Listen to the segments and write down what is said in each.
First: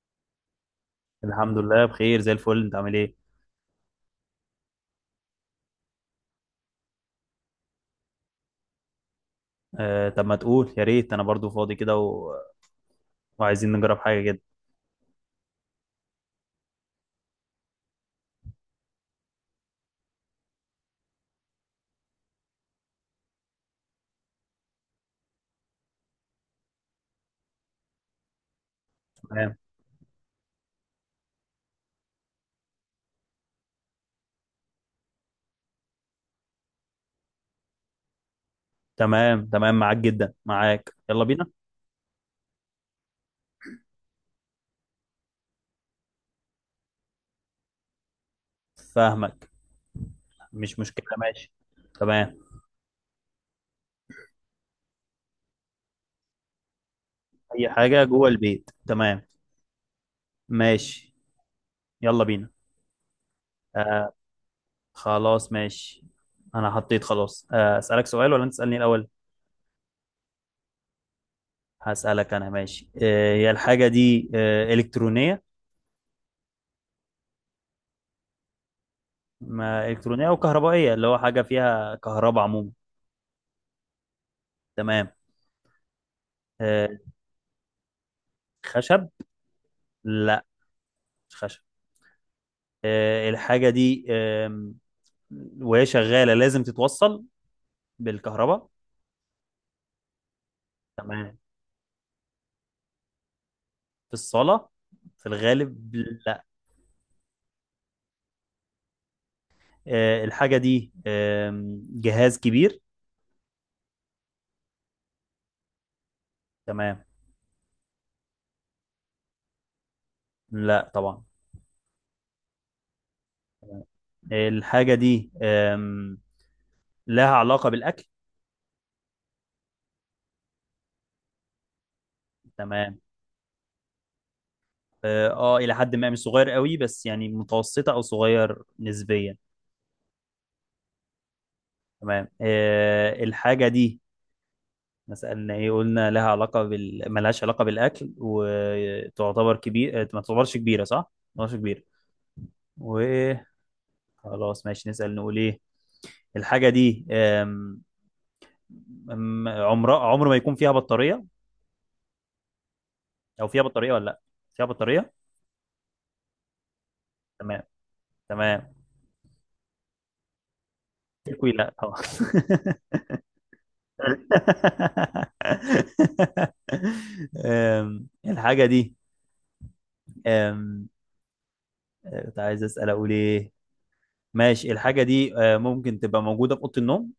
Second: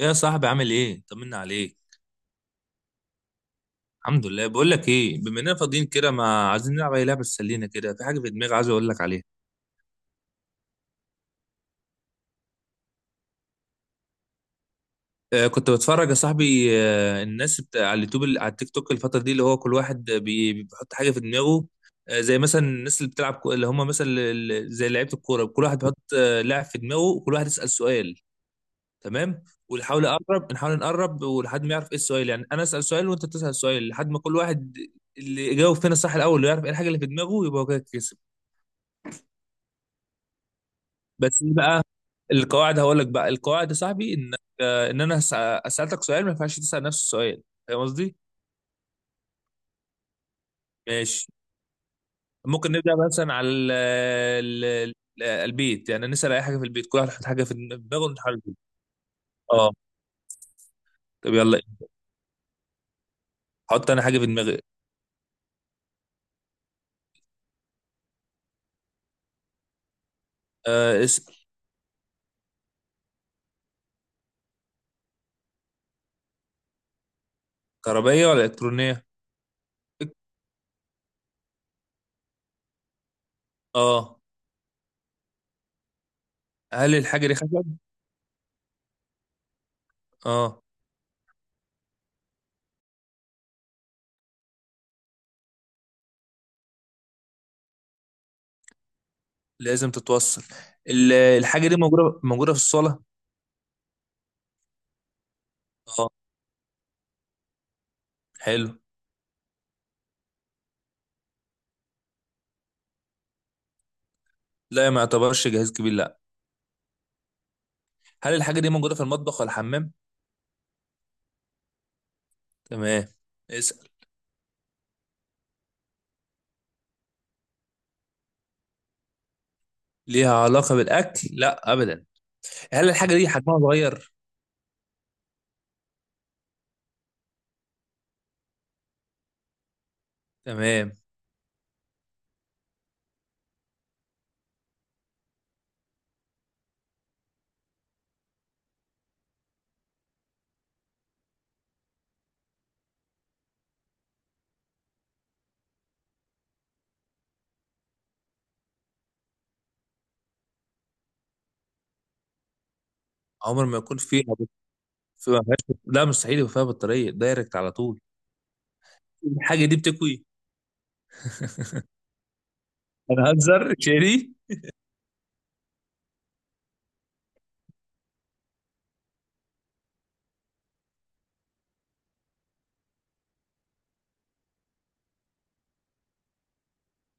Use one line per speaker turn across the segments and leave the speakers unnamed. يا صاحبي، عامل ايه؟ طمنا
الحمد
عليك.
لله بخير زي الفل. انت عامل ايه؟
الحمد لله. بقول لك ايه، بما اننا فاضيين كده، ما عايزين نلعب اي لعبه تسلينا كده؟ في حاجه في دماغي عايز اقول لك عليها.
طب ما تقول، يا ريت انا برضو فاضي كده و... وعايزين نجرب حاجه كده.
آه، كنت بتفرج يا صاحبي الناس بتاع على اليوتيوب، اللي على التيك توك الفتره دي، اللي هو كل واحد بيحط حاجه في دماغه. آه، زي مثلا الناس اللي بتلعب كو- اللي هم مثلا ال- ال- زي لعيبه الكوره، كل واحد بيحط لاعب في دماغه، وكل واحد يسال سؤال، تمام؟
تمام،
ونحاول نقرب، نحاول نقرب ولحد ما يعرف ايه السؤال. يعني انا اسال سؤال وانت تسال سؤال، لحد ما كل واحد، اللي يجاوب فينا صح الاول ويعرف ايه الحاجه اللي في دماغه، يبقى هو كده كسب.
تمام، تمام، معاك جدا، معاك، يلا
بس
بينا.
ايه بقى؟ القواعد هقول لك بقى. القواعد يا صاحبي ان، آه، ان انا هس- اسالك سؤال، ما ينفعش تسال نفس السؤال. فاهم قصدي؟
فاهمك. مش مشكله،
ماشي.
ماشي. تمام.
ممكن نبدا مثلا على البيت، يعني نسال اي حاجه في البيت، كل واحد يحط حاجه في
اي حاجه
دماغه
جوه
ونحاول نجيبها.
البيت، تمام.
اه.
ماشي.
طب يلا،
يلا بينا.
حط انا
آه.
حاجه في دماغي.
خلاص، ماشي. انا حطيت، خلاص. اسالك سؤال ولا انت تسالني الاول؟
آه، اسال.
هسالك انا، ماشي. هي الحاجه دي الكترونيه؟
كهربائيه ولا الكترونيه؟
ما الكترونيه وكهربائيه، اللي هو حاجه فيها كهرباء عموما.
اه.
تمام.
هل
آه،
الحاجه دي خشب؟
خشب؟ لا،
اه.
مش خشب. الحاجة دي وهي شغالة لازم تتوصل بالكهرباء.
لازم تتوصل.
تمام.
الحاجه دي موجوده في الصاله؟
في الصالة، في الغالب.
اه،
لا.
حلو.
الحاجة دي جهاز كبير.
لا، ما يعتبرش جهاز كبير، لا.
تمام.
هل الحاجه دي موجوده في المطبخ ولا الحمام؟
لا طبعا.
تمام. اسأل.
الحاجة دي لها علاقة بالأكل.
ليها علاقة بالأكل؟ لا أبدا. هل
تمام.
الحاجة دي حجمها صغير؟
اه. إلى حد ما مش صغير قوي، بس يعني متوسطة أو صغير نسبيا.
تمام.
تمام. الحاجة دي، ما سألنا ايه، قلنا لها علاقة بال ملهاش علاقة بالأكل، وتعتبر كبير، ما تعتبرش كبيرة صح؟ ما تعتبرش كبيرة وخلاص. ماشي نسأل، نقول ايه. الحاجة دي عمرها عمر ما يكون فيها بطارية، أو فيها
عمر ما
بطارية
يكون
ولا لأ؟
فيها بط-
فيها بطارية؟
في ما فيهاش بط- لا، مستحيل يبقى فيها بطارية، دايركت
تمام.
على طول.
تمام.
الحاجة دي بتكوي؟
تكوي؟ لأ، خلاص.
أنا هنزر شيري.
الحاجة دي، أم... كنت عايز أسأل أقول ايه. ماشي. الحاجة دي ممكن تبقى موجودة في أوضة النوم.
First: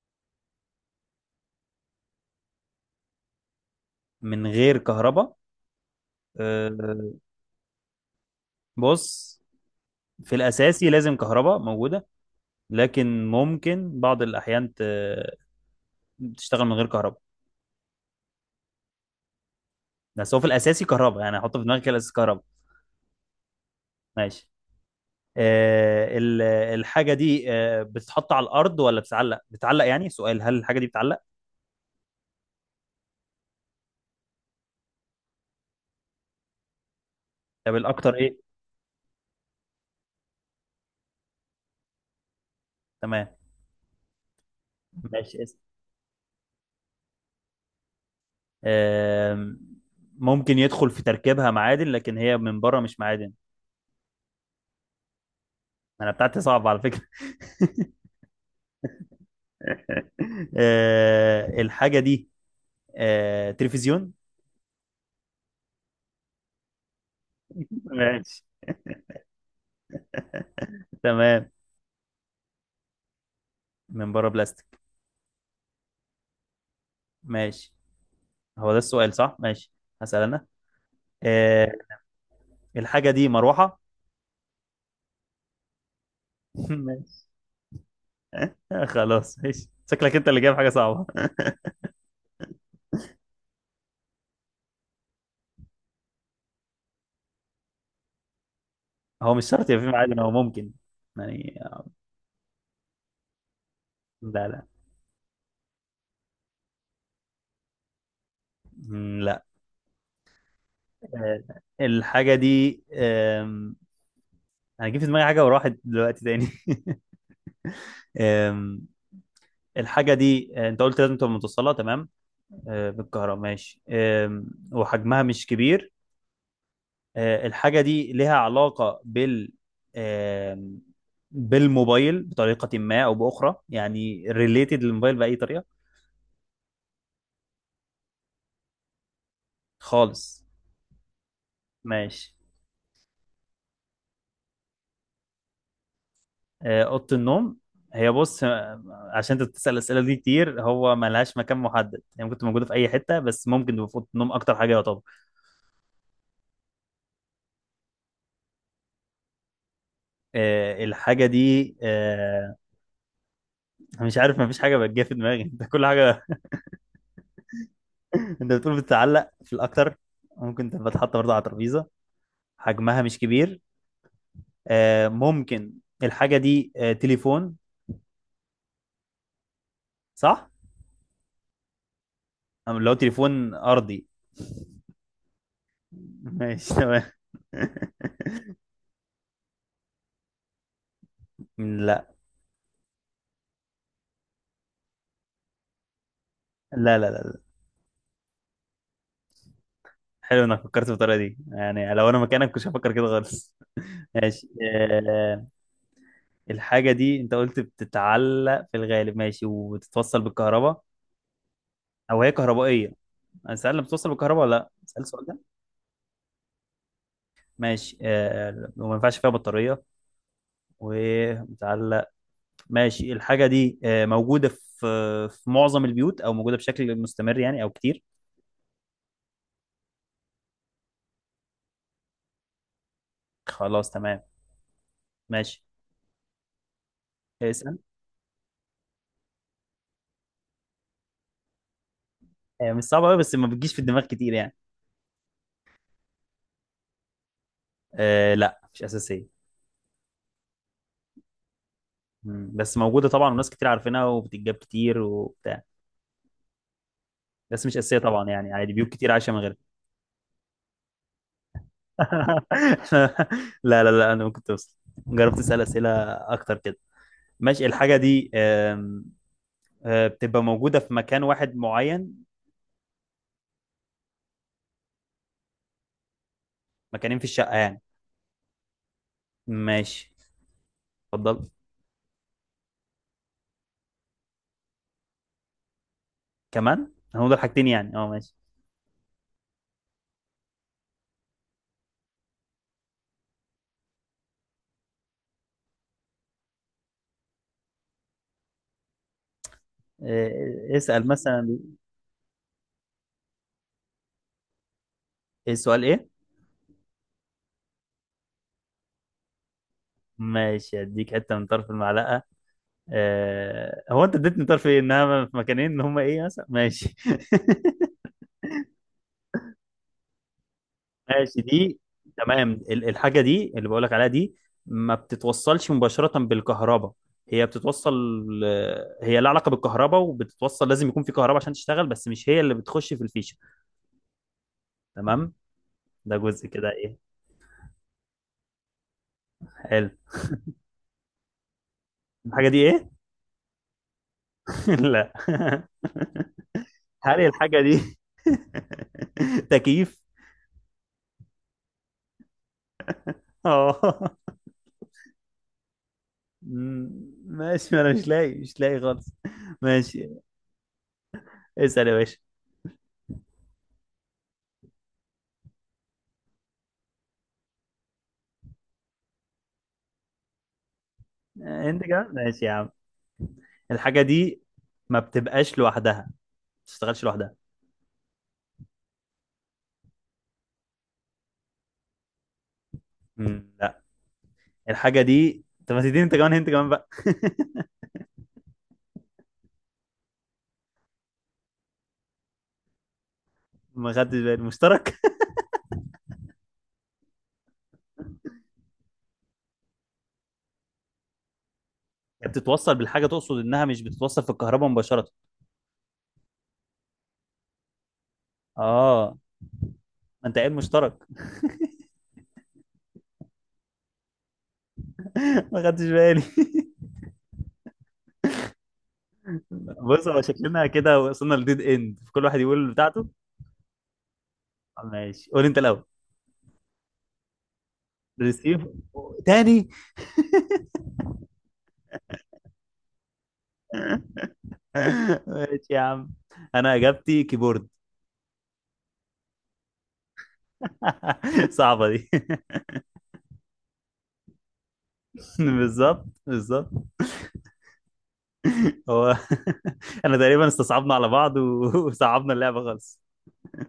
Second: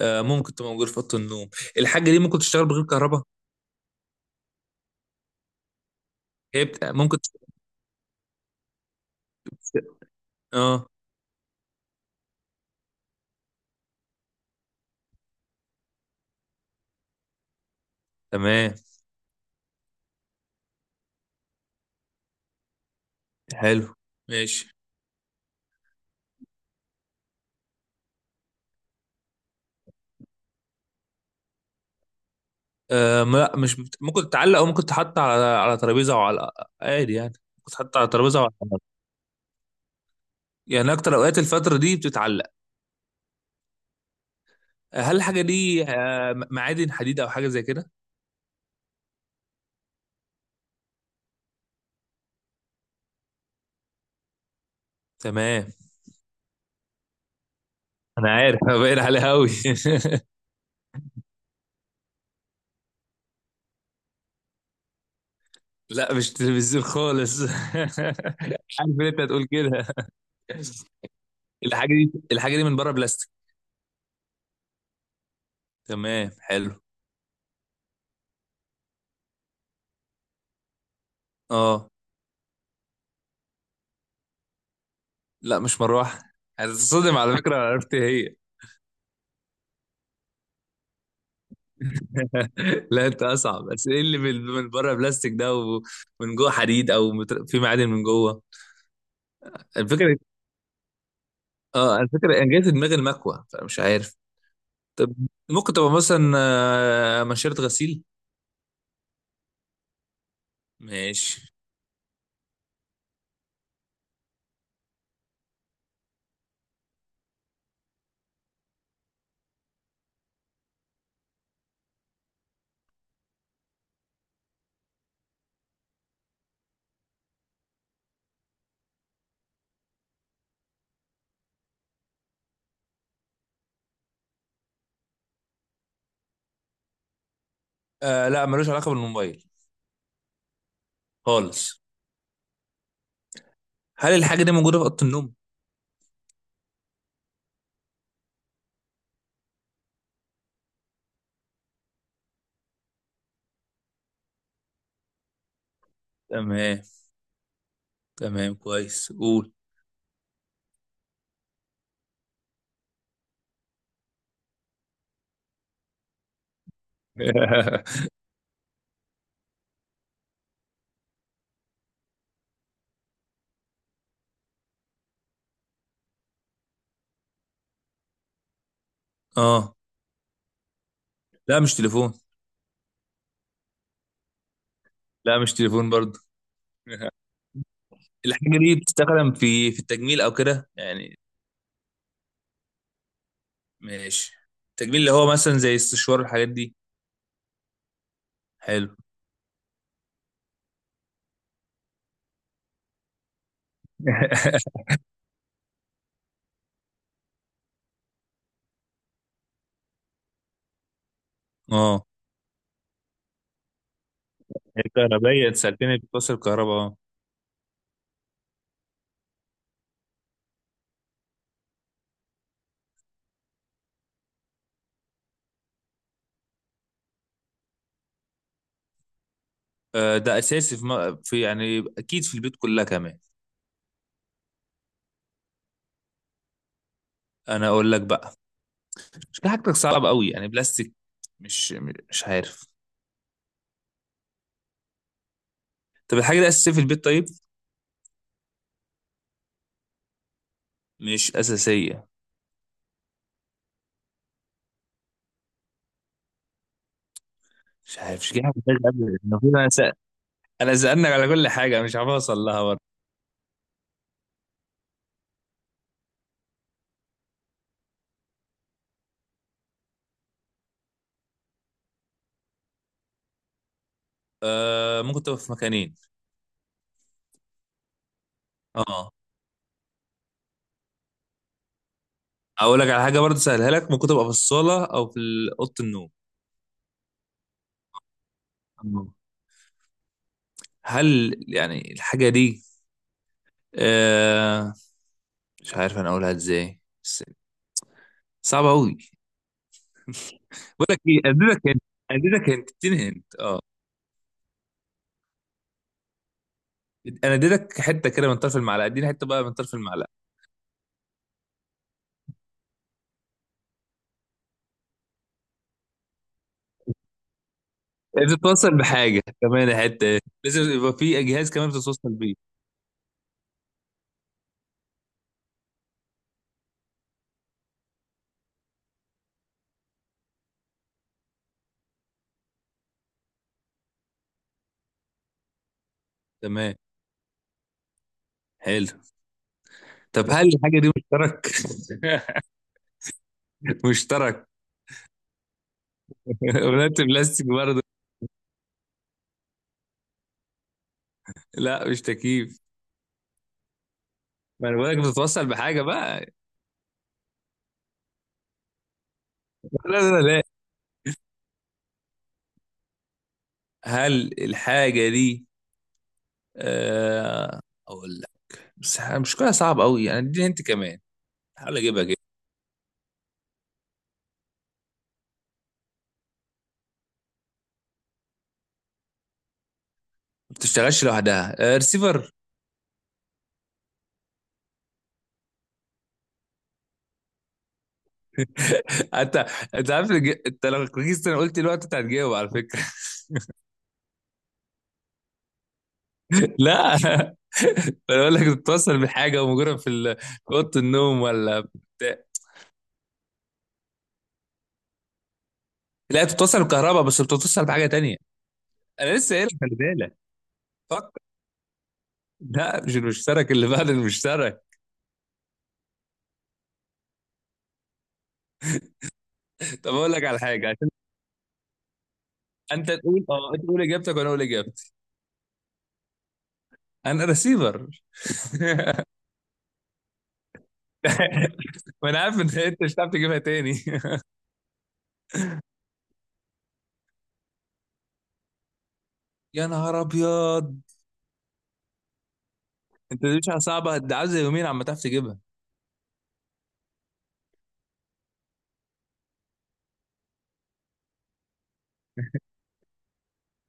آه، ممكن تبقى موجودة في أوضة النوم. الحاجة دي ممكن تشتغل بغير كهرباء؟
من غير كهرباء. آه،
ممكن تشتغل.
بص، في
اه،
الأساسي لازم كهرباء موجودة، لكن ممكن بعض الأحيان تشتغل من غير كهرباء.
تمام،
بس هو في الأساسي كهرباء، يعني هحطه في دماغي كده الأساسي كهرباء.
حلو.
ماشي.
ماشي.
آه، ال- الحاجة دي بتتحط على الأرض ولا بتتعلق؟ بتتعلق، يعني سؤال: هل الحاجة دي بتتعلق؟
لا، مش بت... ممكن تتعلق أو ممكن تحط على ترابيزة أو على، عادي يعني. ممكن
طب
تحط على
الأكتر
ترابيزة أو
إيه؟
على، يعني أكتر أوقات الفترة دي بتتعلق.
تمام.
هل
ماشي
الحاجة
اسم.
دي آه، معادن حديد أو حاجة زي كده؟
آم، ممكن يدخل في تركيبها معادن، لكن هي من بره مش معادن.
تمام.
أنا بتاعتي صعبة على فكرة.
أنا عارف، أنا باين عليها أوي.
الحاجة دي تلفزيون.
لا، مش تلفزيون خالص. عارف
ماشي.
إن أنت هتقول كده.
تمام،
الحاجة دي من بره بلاستيك؟
من بره بلاستيك.
تمام، حلو.
ماشي. هو ده السؤال صح؟ ماشي. هسأل أنا. آه،
أه،
الحاجة دي مروحة.
لا مش مروحة. هتتصدم
ماشي.
على فكرة لو عرفت هي.
خلاص، ماشي. شكلك أنت اللي جايب حاجة صعبة.
لا، أنت أصعب. بس إيه اللي من بره بلاستيك ده، ومن جوه حديد أو في معادن من جوه؟
هو مش شرط يبقى في
الفكرة،
معادن، هو ممكن. يعني.
أه الفكرة، أنا جاي في دماغي المكوة، فمش عارف.
لا، لا.
طب، ممكن تبقى مثلا آه، منشرة غسيل؟
مم، لا.
ماشي.
آه، الحاجة دي أنا جه في دماغي حاجة وراحت دلوقتي تاني. آم، الحاجة دي، أنت قلت لازم تبقى متوصلة، تمام. بالكهرباء، ماشي. وحجمها مش كبير. الحاجة دي لها علاقة بال، آم، بالموبايل بطريقة ما أو بأخرى، يعني ريليتد للموبايل بأي طريقة.
آه، لا، ملوش علاقة بالموبايل
خالص.
خالص.
ماشي.
هل الحاجة دي موجودة في أوضة النوم؟
أوضة النوم. هي بص، عشان انت بتسأل الأسئلة دي كتير، هو ملهاش مكان محدد، يعني ممكن تبقى موجودة في أي حتة، بس ممكن تبقى في أوضة النوم أكتر حاجة يعتبر.
تمام، تمام، كويس، قول.
الحاجة دي، أنا مش عارف، مفيش حاجة بتجي في دماغي. ده كل حاجة. انت بتقول بتتعلق في الاكتر، ممكن تبقى اتحط برضه على ترابيزه، حجمها مش كبير. ممكن. الحاجه دي تليفون؟
اه،
صح؟
لا مش تليفون.
أم لو تليفون ارضي؟
لا مش تليفون برضه.
ماشي، تمام.
الحاجة دي بتستخدم في التجميل أو كده يعني؟
لا،
ماشي. التجميل اللي هو مثلا زي السشوار والحاجات دي.
لا، لا، لا، لا.
حلو.
حلو انك فكرت بالطريقه دي، يعني لو انا مكانك كنتش هفكر كده خالص. ماشي. الحاجه دي انت قلت بتتعلق في الغالب، ماشي، وتتوصل بالكهرباء،
اه،
او هي كهربائيه. انا سأل بتوصل بالكهرباء ولا لا، سأل سؤال.
الكهربائية، انت سألتني بتوصل الكهرباء، اه.
ماشي. وما ينفعش فيها بطارية ومتعلق. ماشي. الحاجة دي موجودة في معظم البيوت، أو موجودة بشكل مستمر يعني، أو كتير.
آه، ده أساسي في، يعني أكيد في البيت كلها كمان.
خلاص، تمام. ماشي.
أنا
اسأل.
أقول لك بقى. شكلها حاجتك صعب قوي، يعني بلاستيك، مش، مش عارف.
مش صعبة أوي، بس ما بتجيش في الدماغ كتير يعني.
طب الحاجة دي أساسية في البيت؟ طيب،
لا، مش أساسية.
مش أساسية؟
بس موجودة طبعا، وناس كتير عارفينها وبتتجاب كتير وبتاع. بس مش أساسية
مش عارف،
طبعا،
مش جاي
يعني
على
عادي
بالي
بيوت كتير
أبدا.
عايشة من غيرها.
أنا سألنك على كل حاجة، مش عارف أوصل لها برضه.
لا، لا، لا، أنا ممكن توصل. جربت أسأل أسئلة أكتر كده. ماشي. الحاجة دي آم، آه، بتبقى موجودة في مكان واحد معين؟
آه، ممكن تبقى في مكانين.
مكانين في الشقة يعني؟
أه.
ماشي. اتفضل.
أقول لك على حاجة برضه، سهلها لك، ممكن تبقى في الصالة أو في أوضة النوم.
كمان هنقول حاجتين يعني، اه، ماشي.
آه. هل يعني الحاجة دي آه... مش عارف أنا أقولها إزاي بس صعبة أوي. بقول لك
اسأل
إيه،
مثلا.
أديلك هنت، إديني هنت. آه.
ايه السؤال، ايه؟
أنا أديلك حتة كده من طرف المعلقة، إديني حتة بقى من طرف المعلقة.
ماشي، اديك حتة من طرف المعلقة. هو انت اديتني طرف ايه، انها في مكانين، ان هما ايه مثلا، ماشي.
بتتوصل بحاجه كمان حته، لازم يبقى في
ماشي
جهاز كمان
دي.
بتتوصل بيه.
تمام. الحاجة دي اللي بقولك عليها دي ما بتتوصلش مباشرة بالكهرباء، هي بتتوصل. هي لها علاقة بالكهرباء وبتتوصل، لازم يكون في كهرباء عشان تشتغل، بس مش هي اللي بتخش في الفيشة. تمام. ده جزء كده
تمام،
ايه.
حلو.
حلو.
طب هل الحاجه دي مشترك؟
الحاجة دي ايه؟
مشترك،
لا.
ولادة
هل
بلاستيك
الحاجة
برضه.
دي تكييف؟
لا، مش تكييف،
اه.
ما انا بقولك بتتوصل بحاجه بقى.
مم. ماشي، ما انا مش لاقي، مش لاقي خالص.
لا،
ماشي.
لا، لا.
اسأل يا باشا.
هل الحاجه دي آه، اقول لك، بس مش كلها صعب قوي يعني، اديني انت كمان، حاول
انت
اجيبها
كمان،
كده.
ماشي يا عم. الحاجة دي ما بتبقاش لوحدها، ما بتشتغلش لوحدها.
ما بتشتغلش لوحدها، آه ريسيفر.
مم، لا. الحاجة دي، طب ما تديني انت كمان، انت كمان بقى.
انت، انت عارف انت لو ركزت انا قلت الوقت، انت هتجاوب على فكره.
ما خدتش بالي، مشترك؟
لا. انا بقول لك بتتصل بحاجه، ومجرد في اوضه النوم ولا بتاع.
هي بتتوصل بالحاجة، تقصد انها مش بتتوصل في الكهرباء مباشرة؟
لا، بتتصل بكهرباء، بس بتتصل بحاجه تانية. انا
اه.
لسه قايل لك، خلي بالك.
ما انت قايل مشترك.
فكر. لا، مش المشترك، اللي بعد المشترك.
ما خدتش بالي.
طب
بص
اقول
هو
لك على
شكلنا
حاجه عشان،
كده وصلنا لديد اند، كل واحد يقول
انت
بتاعته.
تقول، اه انت تقول اجابتك وانا اقول اجابتي.
ماشي، قول انت الاول.
انا رسيفر.
ريسيف؟ تاني؟
ما انا عارف ان انت مش هتعرف تجيبها تاني.
ماشي يا عم. انا اجابتي كيبورد.
يا نهار ابيض.
صعبة دي.
انت دي مش صعبه، ده عايز يومين عم تعرف تجيبها.
بالظبط، بالظبط. هو. انا تقريبا استصعبنا على بعض وصعبنا اللعبة خالص.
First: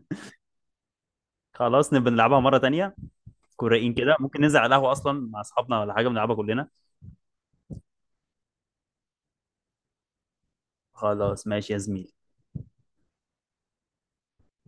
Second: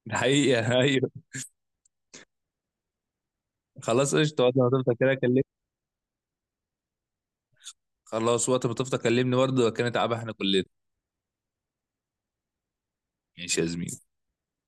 ده حقيقه، ايوه.
خلاص نبقى نلعبها مرة تانية. كوريين كده،
خلاص،
ممكن
قشطه،
ننزل
وقت
على
ما
القهوة
تفضل كده
اصلا مع
أكلمك.
اصحابنا ولا حاجة بنلعبها كلنا.
خلاص، وقت ما تفضى كلمني برضه، كانت تعبان احنا كلنا.
خلاص، ماشي يا زميلي.
ماشي يا زميلي.